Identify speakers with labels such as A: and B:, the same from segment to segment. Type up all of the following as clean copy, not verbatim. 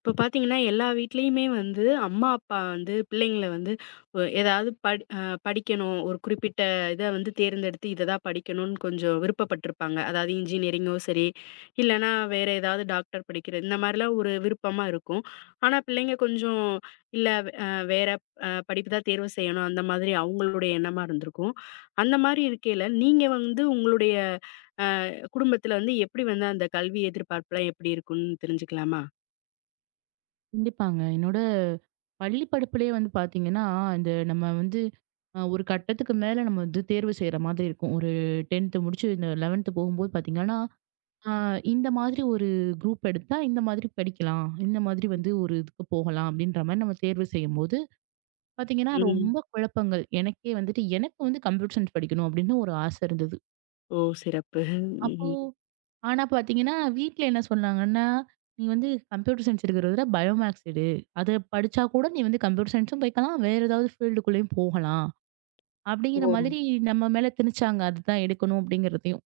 A: இப்ப பாத்தீங்கன்னா, எல்லா வீட்லயுமே வந்து அம்மா, அப்பா வந்து பிள்ளைங்கள வந்து ஏதாவது படிக்கணும். ஒரு குறிப்பிட்ட இத வந்து தேர்ந்தெடுத்து இத தான் படிக்கணும்னு கொஞ்சம் விருப்பப்பட்டுருப்பாங்க. அதாவது இன்ஜினியரிங்கோ சரி, இல்லன்னா வேற ஏதாவது டாக்டர் படிக்கிறது இந்த மாரிலாம் ஒரு விருப்பமா இருக்கும். ஆனா பிள்ளைங்க கொஞ்சம் இல்ல வேற படிப்பு தான் தேர்வு செய்யணும். அந்த மாதிரி அவங்களுடைய எண்ணமா இருந்திருக்கும். அந்த மாரி இருக்கையில, நீங்க வந்து உங்களுடைய குடும்பத்துல வந்து எப்படி வந்து அந்த கல்வி எதிர்பார்ப்புலாம் எப்படி இருக்கும்னு தெரிஞ்சுக்கலாமா?
B: கண்டிப்பாங்க. என்னோட பள்ளி படிப்புலயே வந்து பார்த்தீங்கன்னா, இந்த நம்ம வந்து ஒரு கட்டத்துக்கு மேல நம்ம வந்து தேர்வு செய்ற மாதிரி இருக்கும். ஒரு 10ஆம் முடிச்சு இந்த 11ஆம் போகும்போது பார்த்தீங்கன்னா, அ இந்த மாதிரி ஒரு குரூப் எடுத்தா இந்த மாதிரி படிக்கலாம். இந்த மாதிரி வந்து ஒரு இதுக்கு போகலாம் அப்படின்ற மாரி நம்ம தேர்வு செய்யும்போது பார்த்தீங்கன்னா,
A: ம்.
B: ரொம்ப குழப்பங்கள். எனக்கே வந்துட்டு எனக்கு வந்து கம்ப்யூட்டர் சயின்ஸ் படிக்கணும் அப்படின்னு ஒரு ஆசை இருந்தது.
A: ஓ! சிறப்பு. ம்ஹ்ம்.
B: அப்போ ஆனா பாத்தீங்கன்னா, வீட்ல என்ன சொன்னாங்கன்னா, "நீ வந்து கம்ப்யூட்டர் சயின்ஸ் எடுக்கிறத விட பயோ மேக்ஸ் எடு. அத படிச்சா கூட நீ வந்து கம்ப்யூட்டர் சயின்ஸும் போய்க்கலாம். வேற ஏதாவது ஃபீல்டுக்குள்ளேயும் போகலாம்."
A: ஓ!
B: அப்படிங்கிற மாதிரி நம்ம மேல திணிச்சாங்க. அதுதான் எடுக்கணும் அப்படிங்கிறதையும்.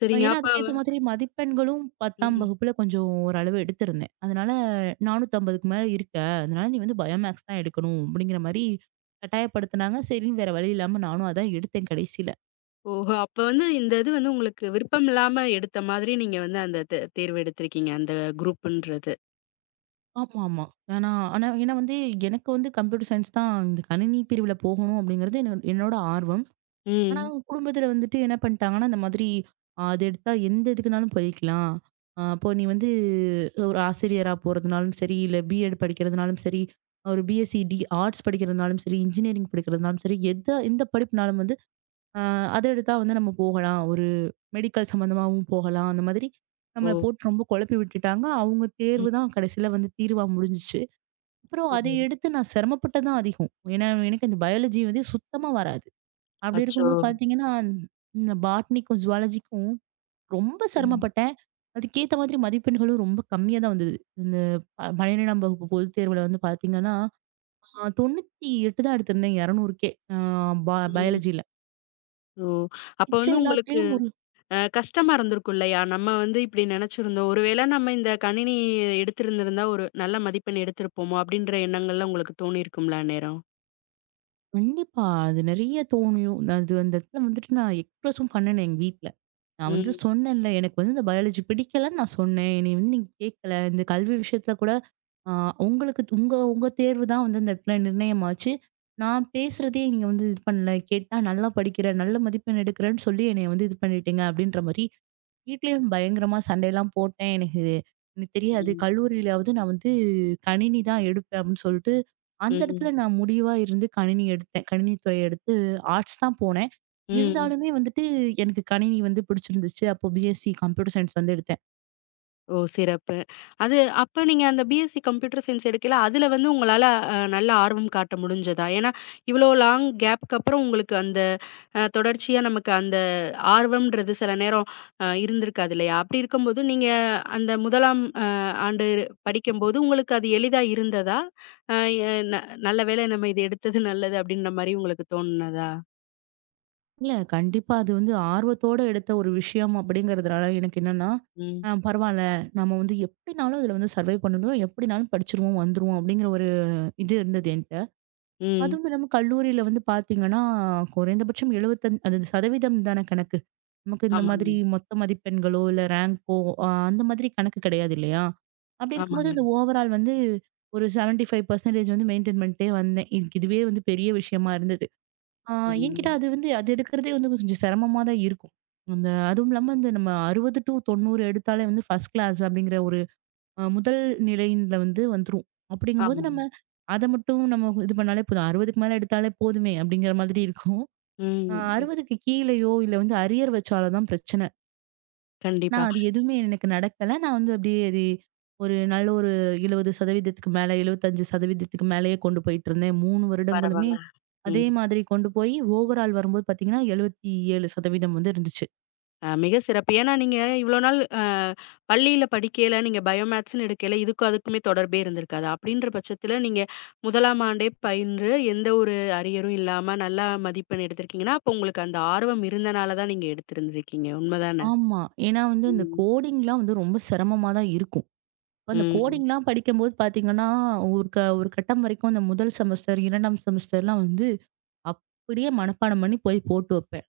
A: சரிங்க.
B: ஏன்னா,
A: அப்ப
B: அதுக்கேத்த மாதிரி மதிப்பெண்களும் 10ஆம்
A: ம்.
B: வகுப்புல கொஞ்சம் ஓரளவு எடுத்திருந்தேன். அதனால 450க்கு மேல இருக்க. அதனால நீ வந்து பயோ மேக்ஸ் தான் எடுக்கணும் அப்படிங்கிற மாரி கட்டாயப்படுத்துனாங்க. சரின்னு வேற வழி இல்லாம நானும் அதான் எடுத்தேன் கடைசில.
A: ஓஹோ! அப்ப வந்து இந்த இது வந்து உங்களுக்கு விருப்பம் இல்லாம எடுத்த மாதிரி நீங்க வந்து அந்த தேர்வு எடுத்திருக்கீங்க. அந்த குரூப்புன்றது.
B: ஆமாமா. ஆனா ஆனா ஏன்னா வந்து எனக்கு வந்து கம்ப்யூட்டர் சயின்ஸ் தான் இந்த கணினி பிரிவுல போகணும் அப்படிங்கிறது என்னோட ஆர்வம். ஆனா
A: ம்.
B: குடும்பத்துல வந்துட்டு என்ன பண்ணிட்டாங்கன்னா, இந்த மாதிரி அது எடுத்தா எந்த இதுக்குனாலும் போய்க்கலாம். அப்போ நீ வந்து ஒரு ஆசிரியரா போறதுனாலும் சரி, இல்ல பிஎட் படிக்கிறதுனாலும் சரி, ஒரு பிஎஸ்சி டி ஆர்ட்ஸ் படிக்கிறதுனாலும் சரி, இன்ஜினியரிங் படிக்கிறதுனாலும் சரி, எந்த படிப்புனாலும் வந்து அ அத எடுத்தா வந்து நம்ம போகலாம். ஒரு மெடிக்கல் சம்மந்தமாவும் போகலாம்." அந்த மாதிரி
A: ஓ!
B: நம்மள போட்டு ரொம்ப குழப்பி விட்டுட்டாங்க. அவங்க
A: ம்.
B: தேர்வு தான் கடைசியில வந்து தீர்வா முடிஞ்சுச்சு. அப்புறம்
A: ஓ!
B: அதை எடுத்து நான் சிரமப்பட்டது தான் அதிகம். ஏன்னா, எனக்கு அந்த பயாலஜி வந்து சுத்தமா வராது. அப்படி
A: அச்சோ!
B: இருக்கும்போது பார்த்தீங்கன்னா, இந்த பாட்னிக்கும், ஜூவாலஜிக்கும் ரொம்ப
A: ம்.
B: சிரமப்பட்டேன். அதுக்கேத்த மாதிரி மதிப்பெண்களும் ரொம்ப கம்மியா தான் வந்தது. இந்த 12ஆம் வகுப்பு பொதுத் தேர்வுல வந்து பார்த்தீங்கன்னா, 98 தான் எடுத்திருந்தேன் 200க்கே. அ ப
A: ம்.
B: பயாலஜில.
A: ஓ! அப்ப
B: மிச்ச
A: வந்து உங்களுக்கு
B: எல்லாத்துலயும் ஒரு
A: கஷ்டமா இருந்திருக்கும் இல்லையா? நம்ம வந்து இப்படி நினைச்சிருந்தோம். ஒருவேளை நம்ம இந்த கணினி எடுத்திருந்திருந்தா ஒரு நல்ல மதிப்பெண் எடுத்திருப்போமோ! அப்படின்ற எண்ணங்கள்லாம் உங்களுக்கு தோணியிருக்கும்ல அந்நேரம்.
B: கண்டிப்பா. அது நெறைய தோணியும். அது அந்த இடத்துல வந்துட்டு நான் எக்ஸ்பிரஸும் பண்ணுனேன் எங்க வீட்ல. நான் வந்து
A: ம்.
B: சொன்னேன்ல, எனக்கு வந்து இந்த பயாலஜி பிடிக்கலன்னு நான் சொன்னேன். என்னைய வந்து நீங்க கேட்கல. இந்த கல்வி விஷயத்துல கூட ஆ உங்களுக்கு உங்க உங்க தேர்வு தான் வந்து அந்த இடத்துல நிர்ணயமாச்சு. நான் பேசுறதே நீங்க வந்து இது பண்ணல. கேட்டா நல்லா படிக்கிற, நல்ல மதிப்பெண் எடுக்கிறேன்னு சொல்லி என்னைய வந்து இது பண்ணிட்டீங்க அப்படின்ற மாரி, வீட்லயும் பயங்கரமா சண்டையெல்லாம் போட்டேன். எனக்கு தெரியாது.
A: ம்.
B: கல்லூரியிலாவது நான் வந்து கணினி தான் எடுப்பேன் அப்படின்னு சொல்லிட்டு அந்த
A: ம்.
B: இடத்துல நான் முடிவா இருந்து கணினி எடுத்தேன். கணினித்துறை எடுத்து ஆர்ட்ஸ் தான் போனேன்.
A: ம்.
B: இருந்தாலுமே வந்துட்டு எனக்கு கணினி வந்து பிடிச்சிருந்துச்சு. அப்போ பிஎஸ்சி கம்ப்யூட்டர் சயின்ஸ் வந்து எடுத்தேன்.
A: ஓ! சிறப்பு. அது அப்ப நீங்க அந்த பிஎஸ்சி கம்ப்யூட்டர் சயன்ஸ் எடுக்கையில, அதுல வந்து உங்களால நல்ல ஆர்வம் காட்ட முடிஞ்சதா? ஏன்னா, இவ்ளோ லாங் கேப்க்கு அப்புறம் உங்களுக்கு அந்த தொடர்ச்சியா நமக்கு அந்த ஆர்வம்ன்றது சில நேரம் இருந்திருக்காது இல்லையா? அப்படி இருக்கும்போது, நீங்க அந்த 1ஆம் ஆண்டு படிக்கும்போது உங்களுக்கு அது எளிதா இருந்ததா? அ எ "ந "நல்ல வேளை நம்ம இது எடுத்தது நல்லது." அப்படின்ற மாரி உங்களுக்கு தோணுனதா?
B: இல்ல கண்டிப்பா அது வந்து ஆர்வத்தோட எடுத்த ஒரு விஷயம் அப்படிங்கிறதுனால எனக்கு என்னன்னா,
A: ம்.
B: பரவால்ல நம்ம வந்து எப்படினாலும் இதுல வந்து சர்வை பண்ணணும். எப்படினாலும் படிச்சுருவோம், வந்துருவோம் அப்படிங்கிற ஒரு இது இருந்தது என்ட்ட.
A: ம்.
B: அதுவும் இல்லாம கல்லூரியில வந்து பார்த்தீங்கன்னா, குறைந்தபட்சம் 75 அது சதவீதம் தான கணக்கு. நமக்கு இந்த
A: ஆமாங்க.
B: மாதிரி மொத்த மதிப்பெண்களோ, இல்ல ரேங்கோ அந்த மாதிரி கணக்கு கிடையாது இல்லையா? அப்படி இருக்கும்போது
A: ஆமாங்க.
B: இந்த ஓவரால் வந்து ஒரு 75% வந்து மெயின்டெயின் பண்ணிட்டே வந்தேன். எனக்கு இதுவே வந்து பெரிய விஷயமா இருந்தது. ஆ என்கிட்ட
A: ம்.
B: அது வந்து அது எடுக்கிறதே வந்து கொஞ்சம் சிரமமா தான் இருக்கும். அந்த அதுவும் இல்லாம இந்த நம்ம 60 டூ 90 எடுத்தாலே வந்து ஃபர்ஸ்ட் கிளாஸ் அப்படிங்கிற ஒரு முதல் நிலையில வந்து வந்துரும். அப்படிங்கும்போது
A: ஆமா.
B: நம்ம அத மட்டும் நம்ம இது பண்ணாலே போதும். 60க்கு மேல எடுத்தாலே போதுமே அப்படிங்கிற மாதிரி இருக்கும். அ
A: ம். ம்.
B: 60க்கு கீழயோ இல்ல வந்து அரியர் வச்சாலும் தான் பிரச்சனை. நான்
A: கண்டிப்பா.
B: அது எதுவுமே எனக்கு நடக்கல. நான் வந்து அப்படியே அது ஒரு நல்ல ஒரு 70% மேல 75% மேலயே கொண்டு போயிட்டு இருந்தேன். 3 வருடங்களுமே
A: பரவால்ல.
B: அதே
A: ம்.
B: மாதிரி கொண்டு போய் ஓவரால் வரும்போது பார்த்தீங்கன்னா, 77% வந்து இருந்துச்சு.
A: மிக சிறப்பு. ஏன்னா நீங்க இவ்ளோ நாள் பள்ளியில படிக்கையில நீங்க பயோமேத்ஸ்ன்னு எடுக்கையில, இதுக்கும் அதுக்குமே தொடர்பே இருந்திருக்காது. அப்படின்ற பட்சத்தில நீங்க 1ஆம் ஆண்டே பயின்று எந்த ஒரு அரியரும் இல்லாம நல்லா மதிப்பெண் எடுத்திருக்கீங்கன்னா, அப்போ உங்களுக்கு அந்த ஆர்வம் இருந்தனால தான் நீங்க எடுத்திருந்திருக்கீங்க. உண்மதானே?
B: ஆமா. ஏன்னா வந்து இந்த
A: ம்.
B: கோடிங்லாம் வந்து ரொம்ப சிரமமா தான் இருக்கும். அந்த
A: ம்.
B: கோடிங்லாம் படிக்கும்போது பார்த்தீங்கன்னா, ஒரு கட்டம் வரைக்கும் அந்த முதல் செமஸ்டர், 2ஆம் செமஸ்டர்லாம் வந்து அப்படியே மனப்பாடம் பண்ணி போய் போட்டு வைப்பேன்.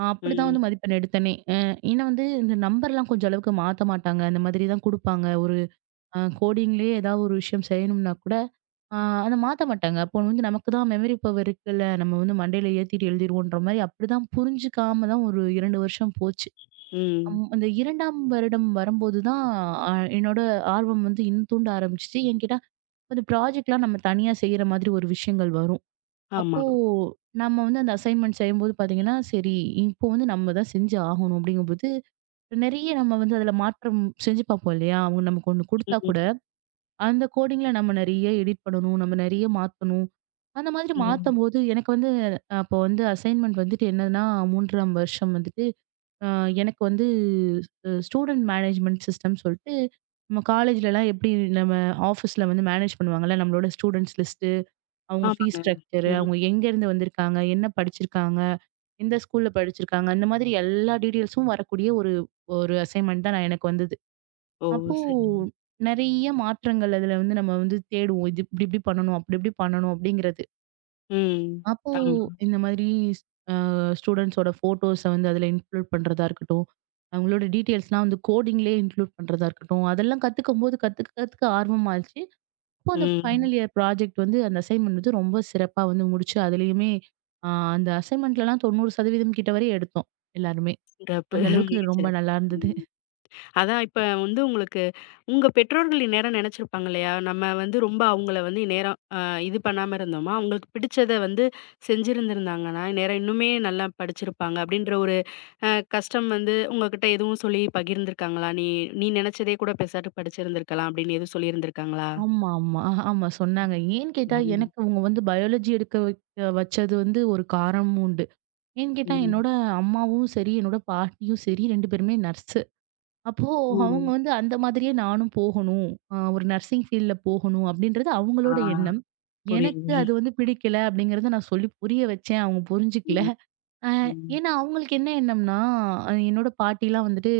B: அப்படிதான்
A: ம்.
B: வந்து மதிப்பெண் எடுத்தேனே. ஏன்னா வந்து இந்த நம்பர்லாம் கொஞ்சம் அளவுக்கு மாத்த மாட்டாங்க. அந்த மாதிரி தான் குடுப்பாங்க. ஒரு கோடிங்லேயே ஏதாவது ஒரு விஷயம் செய்யணும்னா கூட, அ அத மாத்த மாட்டாங்க. அப்போ வந்து நமக்கு தான் மெமரி பவர் இருக்குல்ல. நம்ம வந்து மண்டையில ஏத்திட்டு எழுதிருவோன்ற மாரி அப்படிதான் புரிஞ்சுக்காம தான் ஒரு 2 வருஷம் போச்சு.
A: ம்.
B: அந்த 2ஆம் வருடம் வரும்போது தான் அ என்னோட ஆர்வம் வந்து இன்னும் தூண்ட ஆரம்பிச்சுச்சு. என்கிட்ட அது ப்ராஜெக்ட்லாம் நம்ம தனியா செய்ற மாதிரி ஒரு விஷயங்கள் வரும்.
A: ஆமா.
B: அப்போ நம்ம வந்து அந்த அசைன்மென்ட் செய்யும்போது பார்த்தீங்கன்னா, சரி இப்போ வந்து நம்ம தான் செஞ்சு ஆகணும் அப்படிங்கும்போது, நெறைய நம்ம வந்து அதில மாற்றம் செஞ்சு பார்ப்போம் இல்லையா? அவங்க நமக்கு ஒண்ணு குடுத்தா
A: ம்.
B: கூட, அந்த கோடிங்ல நம்ம நெறைய எடிட் பண்ணணும். நம்ம நெறைய மாத்தணும். அந்த மாதிரி
A: ம்.
B: மாத்தம்போது எனக்கு வந்து அப்போ வந்து அசைன்மென்ட் வந்துட்டு என்னன்னா 3ஆம் வருஷம் வந்துட்டு அ எனக்கு வந்து ஸ்டூடெண்ட் மேனேஜ்மென்ட் சிஸ்டம்னு சொல்ட்டு, நம்ம காலேஜ்லலாம் எப்படி நம்ம ஆஃபீஸ்ல வந்து மேனேஜ் பண்ணுவாங்கல்ல நம்மளோட ஸ்டூடண்ட்ஸ் லிஸ்ட் அவங்க
A: ஆமாங்க.
B: ஃபீஸ் ஸ்ட்ரக்சர்,
A: ம்.
B: அவங்க எங்கேருந்து வந்திருக்காங்க? என்ன படிச்சிருக்காங்க? எந்த ஸ்கூல்ல படிச்சிருக்காங்க? இந்த மாதிரி எல்லா டீட்டெயில்ஸும் வரக்கூடிய ஒரு ஒரு அசைன்மென்ட் தான் நான் எனக்கு வந்தது.
A: ஓ!
B: அப்போ
A: சரிங்க.
B: நெறைய மாற்றங்கள் அதுல வந்து நம்ம வந்து தேடுவோம். இது இப்டி இப்டி பண்ணணும், அப்படி இப்படி பண்ணணும் அப்படிங்கிறது.
A: ம்.
B: அப்போ
A: ஆமா.
B: இந்த மாதிரி அ ஸ்டூடண்ட்ஸோட ஃபோட்டோஸ வந்து அதுல இன்க்ளூட் பண்றதா இருக்கட்டும், அவங்களோட டீட்டெயில்ஸ்லாம் வந்து கோடிங்லயே இன்க்ளூட் பண்றதா இருக்கட்டும், அதெல்லாம் கத்துக்கும்போது கத்துக்க கத்துக்க ஆர்வமாச்சு. அப்போ அந்த
A: ம்.
B: ஃபைனல் இயர் ப்ராஜெக்ட் வந்து அந்த அசைன்மெண்ட் வந்து ரொம்ப சிறப்பா வந்து முடிச்சு, அதுலயுமே அ அந்த அசைன்மெண்ட்லலாம் 90% கிட்ட வரை எடுத்தோம் எல்லாருமே.
A: சிறப்பு.
B: அந்த அளவுக்கு
A: மிகச்
B: ரொம்ப
A: சிறப்பு.
B: நல்லா இருந்தது.
A: ம். அதான் இப்ப வந்து உங்களுக்கு உங்க பெற்றோர்கள் இந்நேரம் நினைச்சிருப்பாங்க இல்லையா? நம்ம வந்து ரொம்ப அவங்கள வந்து இந்நேரம் இது பண்ணாம இருந்தோமா, அவங்களுக்கு பிடிச்சத வந்து செஞ்சிருந்திருந்தாங்கன்னா, இந்நேரம் இன்னுமே நல்லா படிச்சிருப்பாங்க அப்படின்ற ஒரு அ கஷ்டம் வந்து உங்ககிட்ட எதுவும் சொல்லி பகிர்ந்திருக்காங்களா? நீ நீ நினைச்சதே கூட பெசாட்டு படிச்சிருந்திருக்கலாம் அப்படின்னு எதுவும் சொல்லியிருந்திருக்காங்களா?
B: ஆமா, ஆமா. ஆமா சொன்னாங்க. ஏன்னு கேட்டா,
A: ம்.
B: எனக்கு அவங்க வந்து பயாலஜி எடுக்க வைக்க வச்சது வந்து ஒரு காரணமும் உண்டு. ஏன்னு கேட்டா,
A: ம்.
B: என்னோட அம்மாவும் சரி, என்னோட பாட்டியும் சரி 2 பேருமே நர்ஸ். அப்போ
A: ஓ!
B: அவங்க வந்து அந்த மாதிரியே நானும் போகணும். ஒரு நர்சிங் ஃபீல்ட்ல போகணும் அப்படின்றது
A: ஆ
B: அவங்களோட எண்ணம். எனக்கு
A: புரியுது.
B: அது வந்து பிடிக்கல அப்படிங்கிறத நான் சொல்லி புரிய வச்சேன். அவங்க புரிஞ்சுக்கல.
A: ம்.
B: அ
A: ம்.
B: ஏன்னா அவங்களுக்கு என்ன எண்ணம்னா, என்னோட பாட்டிலாம் வந்துட்டு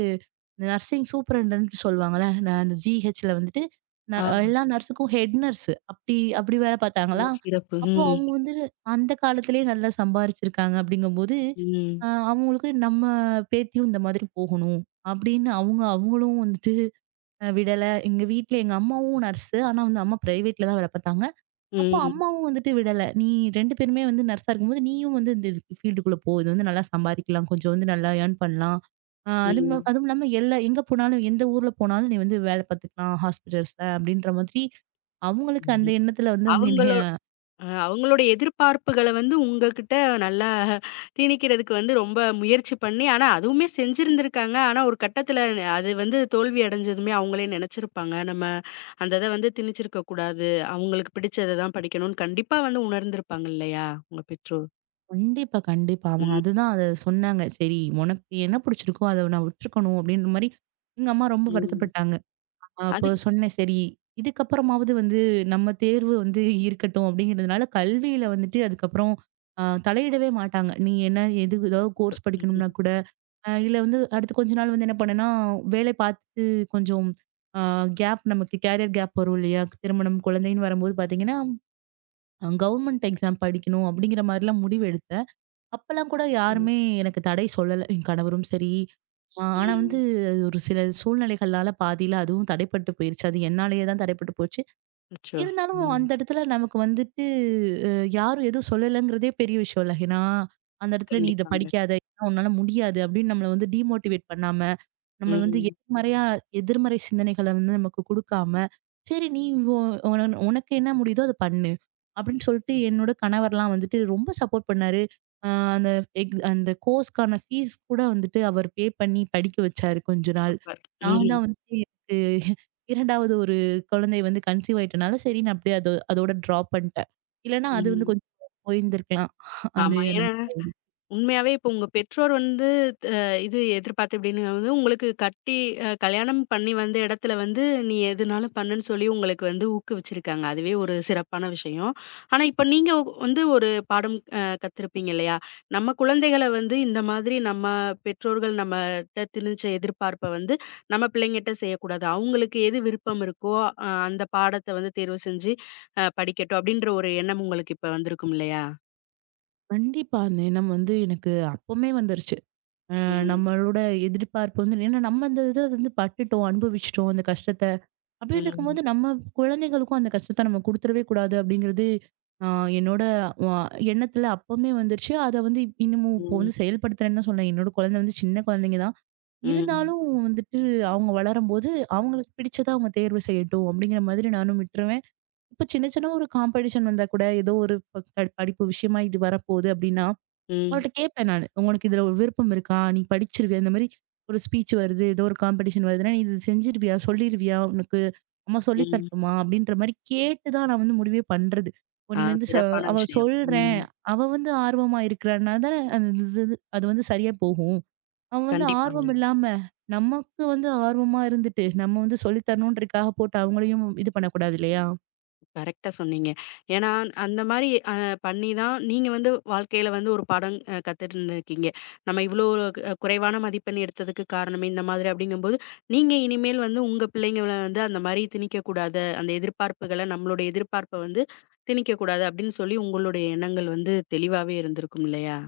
B: இந்த நர்சிங் சூப்பரண்டன்ட் சொல்லுவாங்கல்ல. நான் அந்த ஜிஹெச்ல வந்துட்டு ந
A: ஆ.
B: எல்லா நர்ஸுக்கும் ஹெட் நர்ஸ். அப்படி அப்படி வேலை
A: ஓ!
B: பார்த்தாங்களா.
A: சிறப்பு.
B: அப்போ
A: ம்.
B: அவங்க வந்து அந்த காலத்திலேயே நல்லா சம்பாரிச்சிருக்காங்க அப்படிங்கும்போது,
A: ம்.
B: அவங்களுக்கு நம்ம பேத்தியும் இந்த மாதிரி போகணும் அப்படின்னு அவங்களும் வந்துட்டு விடல. எங்க வீட்ல எங்க அம்மாவும் நர்ஸு. ஆனா வந்து அம்மா பிரைவேட்ல தான் வேலை பார்த்தாங்க. அப்போ
A: ம்.
B: அம்மாவும் வந்துட்டு விடல. "நீ 2 பேருமே வந்து நர்ஸா இருக்கும்போது, நீயும் வந்து இந்த இதுக்கு ஃபீல்டுக்குள்ள போ. இது வந்து நல்லா சம்பாதிக்கலாம். கொஞ்சம் வந்து நல்லா ஏர்ன் பண்ணலாம்.
A: ம்.
B: அதுவும் இல்லாம எங்க போனாலும், எந்த ஊர்ல போனாலும் நீ வந்து வேலை பார்த்துக்கலாம் ஹாஸ்பிட்டல்ஸ்ல." அப்படின்ற மாதிரி அவங்களுக்கு அந்த
A: ம்.
B: எண்ணத்துல வந்து அவங்க
A: அவங்களோ
B: என்னைய
A: அவங்களுடைய எதிர்பார்ப்புகள வந்து உங்ககிட்ட நல்லா திணிக்கிறதுக்கு வந்து ரொம்ப முயற்சி பண்ணி, ஆனா அதுவுமே செஞ்சிருந்திருக்காங்க. ஆனா ஒரு கட்டத்துல அது வந்து தோல்வி அடைஞ்சதுமே அவங்களே நெனச்சிருப்பாங்க. நம்ம அந்த இத வந்து திணிச்சிருக்க கூடாது. அவங்களுக்கு பிடிச்சத தான் படிக்கணும்னு கண்டிப்பா வந்து உணர்ந்திருப்பாங்க இல்லையா? உங்க பெற்றோர்.
B: கண்டிப்பா, கண்டிப்பா. அவங்க
A: ம்,
B: அதுதான் அத சொன்னாங்க. "சரி, உனக்கு என்ன புடிச்சிருக்கோ, அத நான் விட்டுருக்கணும்." அப்படின்ற மாரி எங்க அம்மா ரொம்ப
A: ம்.
B: வருத்தப்பட்டாங்க.
A: அது
B: அப்போ சொன்னேன் சரி, இதுக்கப்புறமாவது வந்து நம்ம தேர்வு வந்து இருக்கட்டும் அப்படிங்கிறதுனால, கல்வியில வந்துட்டு அதுக்கப்புறம் தலையிடவே மாட்டாங்க. நீ என்ன எது ஏதாவது கோர்ஸ்
A: ம்,
B: படிக்கணும்னா கூட, இல்ல வந்து அடுத்து கொஞ்ச நாள் வந்து என்ன பண்ணேன்னா, வேலை பார்த்து கொஞ்சம் அ கேப் நமக்கு கேரியர் கேப் வரும் இல்லையா? திருமணம், குழந்தைன்னு வரும்போது பார்த்தீங்கன்னா, கவர்மெண்ட் எக்ஸாம் படிக்கணும் அப்படிங்கிற மாரிலாம் முடிவு எடுத்தேன். அப்பலாம் கூட
A: ம்,
B: யாருமே எனக்கு தடை சொல்லல. என் கணவரும் சரி. ஆனா வந்து
A: ம்.
B: அது ஒரு சில சூழ்நிலைகள்னால பாதியில அதுவும் தடைப்பட்டு போயிருச்சு. அது என்னாலேயே தான் தடைப்பட்டு போச்சு.
A: அச்சோ!
B: இருந்தாலும்
A: ம்.
B: அந்த இடத்துல நமக்கு வந்துட்டு அ யாரும் எதுவும் சொல்லலங்கிறதே பெரிய விஷயம் இல்ல. ஏன்னா, அந்த இடத்துல நீ இத
A: கண்டிப்பாங்க.
B: படிக்காத, இதெல்லாம் உன்னால முடியாது அப்படின்னு நம்மள வந்து டிமோட்டிவேட் பண்ணாம நம்ம வந்து
A: ம்.
B: எதிர்மறையா எதிர்மறை சிந்தனைகள வந்து நமக்கு குடுக்காம, "சரி நீ உ உன உனக்கு என்ன முடியுதோ அத பண்ணு." அப்படின்னு சொல்லிட்டு என்னோட கணவர்லாம் வந்துட்டு ரொம்ப சப்போர்ட் பண்ணாரு. அ அந்த அந்த கோர்ஸ்க்கான ஃபீஸ் கூட வந்துட்டு அவர் பே பண்ணி படிக்க வச்சாரு கொஞ்ச நாள்.
A: சூப்பர்.
B: நான்
A: ம்,
B: தான் வந்துட்டு எனக்கு 2வது ஒரு குழந்தை வந்து கன்சீவ் ஆயிட்டனால, சரின்னு அப்படியே அது அதோட ட்ராப் பண்ணிட்டேன். இல்லன்னா அது வந்து
A: ம்.
B: கொஞ்சம் போயிருந்திருக்கலாம். அது
A: ஆமா.
B: அந்த
A: ஏன்னா
B: மாரி.
A: உண்மையாவே இப்ப உங்க பெற்றோர் வந்து அ இது எதிர்பார்த்து இப்படின்னு வந்து உங்களுக்கு கட்டி கல்யாணம் பண்ணி வந்த இடத்துல வந்து, "நீ எதுனாலும் பண்ணுன்னு" சொல்லி உங்களுக்கு வந்து ஊக்குவிச்சிருக்காங்க. அதுவே ஒரு சிறப்பான விஷயம். ஆனா, இப்ப நீங்க வந்து ஒரு பாடம் கத்திருப்பீங்க இல்லையா? நம்ம குழந்தைகள வந்து இந்த மாதிரி நம்ம பெற்றோர்கள் நம்மட்ட திணிச்ச எதிர்பார்ப்ப வந்து நம்ம பிள்ளைங்கட்ட செய்யக்கூடாது. அவங்களுக்கு எது விருப்பம் இருக்கோ, அந்த பாடத்த வந்து தேர்வு செஞ்சு படிக்கட்டும் அப்படின்ற ஒரு எண்ணம் உங்களுக்கு இப்ப வந்திருக்கும் இல்லையா?
B: கண்டிப்பா. அந்த எண்ணம் வந்து எனக்கு அப்பமே வந்துருச்சு. அ
A: ம்.
B: நம்மளோட எதிர்பார்ப்பு வந்து ஏன்னா நம்ம அந்த இத வந்து பட்டுட்டோம், அனுபவிச்சுட்டோம் அந்த கஷ்டத்த. அப்படின்னு
A: ம்.
B: இருக்கும்போது நம்ம குழந்தைகளுக்கும் அந்த கஷ்டத்த நம்ம குடுத்துறவே கூடாது அப்படிங்கிறது அ என்னோட அ எண்ணத்துல அப்பவுமே வந்துருச்சு. அத வந்து இன்னமும் இப்போ
A: ம்.
B: வந்து செயல்படுத்துறேன்னு தான் சொல்வேன். என்னோட குழந்தை வந்து சின்ன குழந்தைங்க தான்.
A: ம்,
B: இருந்தாலும் வந்துட்டு அவங்க வளரும்போது அவங்களுக்கு பிடிச்சத அவங்க தேர்வு செய்யட்டும் அப்படிங்கிற மாதிரி நானும் விட்டுருவேன். இப்ப சின்ன சின்ன ஒரு காம்படிஷன் வந்தா கூட ஏதோ ஒரு படிப்பு விஷயமா இது வரப்போகுது அப்படின்னா
A: ம்,
B: அவள்ட்ட கேட்பேன் நானு. "உங்களுக்கு இதுல ஒரு விருப்பம் இருக்கா? நீ படிச்சிருவியா? இந்த மாரி ஒரு ஸ்பீச் வருது, ஏதோ ஒரு காம்படிஷன் வருதுன்னா, நீ இது செஞ்சுருவியா? சொல்லிருவியா? உனக்கு அம்மா சொல்லி
A: ம்.
B: தரட்டுமா?" அப்படின்ற மாரி கேட்டு தான் நான் வந்து முடிவே பண்றது. இப்போ
A: ஆ
B: நீ வந்து ச
A: சிறப்பான
B: அவ
A: விஷயம்.
B: சொல்றேன்,
A: ம்.
B: அவ வந்து ஆர்வமா இருக்கிறனால தானே அது இது இது அது வந்து சரியா போகும். அவ வந்து ஆர்வம்
A: கண்டிப்பாங்க.
B: இல்லாம, நமக்கு வந்து ஆர்வமா இருந்துட்டு, நம்ம வந்து சொல்லி தரணுன்றதுக்காக போட்டு அவங்களையும் இது பண்ணக்கூடாது இல்லையா?
A: கரெக்ட்டா சொன்னீங்க. ஏன்னா, அந்த மாரி பண்ணி தான் நீங்க வந்து வாழ்க்கையில வந்து ஒரு பாடம் கத்துட்டு இருந்திருக்கீங்க. நம்ம இவ்ளோ குறைவான மதிப்பெண் எடுத்ததுக்கு காரணமே இந்த மாதிரி அப்படிங்கும்போது, நீங்க இனிமேல் வந்து உங்க பிள்ளைங்கள வந்து அந்த மாரி திணிக்கக்கூடாது. அந்த எதிர்பார்ப்புகள நம்மளுடைய எதிர்பார்ப்ப வந்து திணிக்கக்கூடாது அப்படின்னு சொல்லி உங்களுடைய எண்ணங்கள் வந்து தெளிவாவே இருந்திருக்கும் இல்லையா?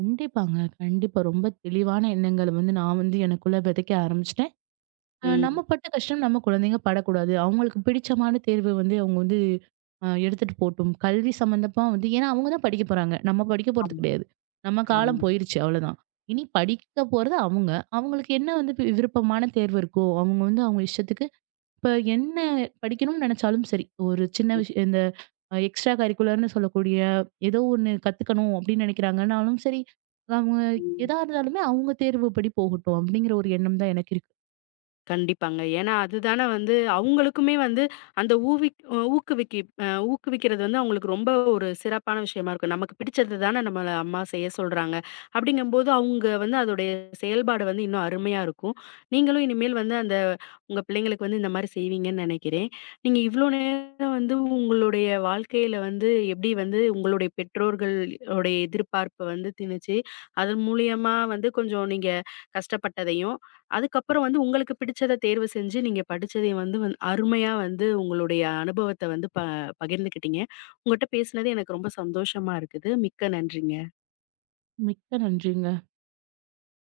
B: கண்டிப்பாங்க. கண்டிப்பா. ரொம்ப தெளிவான எண்ணங்கள வந்து நான் வந்து எனக்குள்ள விதைக்க ஆரம்பிச்சுட்டேன்.
A: ம்.
B: நம்ம பட்ட கஷ்டம் நம்ம குழந்தைங்க படக்கூடாது. அவங்களுக்கு பிடிச்சமான தேர்வு வந்து அவங்க வந்து எடுத்துட்டு போட்டும். கல்வி சம்மந்தமா வந்து ஏன்னா அவங்க தான் படிக்க போறாங்க. நம்ம படிக்க போறது
A: ஆமா,
B: கிடையாது. நம்ம காலம்
A: ஆமா.
B: போயிருச்சு அவ்வளோதான். இனி படிக்க போறது அவங்க. அவங்களுக்கு என்ன வந்து விருப்பமான தேர்வு இருக்கோ, அவங்க வந்து அவங்க இஷ்டத்துக்கு இப்ப என்ன படிக்கணும்னு நினைச்சாலும் சரி, ஒரு சின்ன
A: ம்,
B: விஷயம் இந்த எக்ஸ்ட்ரா கரிக்குலர்ன்னு சொல்லக்கூடிய ஏதோ ஒண்ணு கத்துக்கணும் அப்படின்னு நினைக்கிறாங்கன்னாலும் சரி, அவங்க
A: ம்.
B: எதா இருந்தாலுமே அவங்க தேர்வுப்படி போகட்டும் அப்படிங்கிற ஒரு எண்ணம் தான் எனக்கு இருக்கு.
A: கண்டிப்பாங்க. ஏன்னா, அதுதானே வந்து அவங்களுக்குமே வந்து அந்த ஊவிக் அ ஊக்குவிக்கி அ ஊக்குவிக்கிறது வந்து அவங்களுக்கு ரொம்ப ஒரு சிறப்பான விஷயமா இருக்கும். நமக்கு பிடிச்சது தானே நம்மள அம்மா செய்ய சொல்றாங்க. அப்படிங்கும்போது அவங்க வந்து அதோடைய செயல்பாடு வந்து இன்னும் அருமையா இருக்கும். நீங்களும் இனிமேல் வந்து அந்த உங்க பிள்ளைங்களுக்கு வந்து இந்த மாரி செய்வீங்கன்னு நினைக்கிறேன். நீங்க இவ்ளோ நேரம் வந்து உங்களுடைய வாழ்க்கையில வந்து எப்படி வந்து உங்களுடைய பெற்றோர்கள் உடைய எதிர்பார்ப்ப வந்து திணிச்சு, அதன் மூலியமா வந்து கொஞ்சம் நீங்க கஷ்டப்பட்டதையும் அதுக்கப்புறம் வந்து உங்களுக்கு பிடிச்சத தேர்வு செஞ்சு, நீங்க படிச்சதை வந்து அருமையா வந்து உங்களுடைய அனுபவத்த வந்து பகிர்ந்துக்கிட்டீங்க. உங்கட்ட பேசினது எனக்கு ரொம்ப சந்தோஷமா இருக்குது. மிக்க நன்றிங்க.
B: மிக்க நன்றிங்க.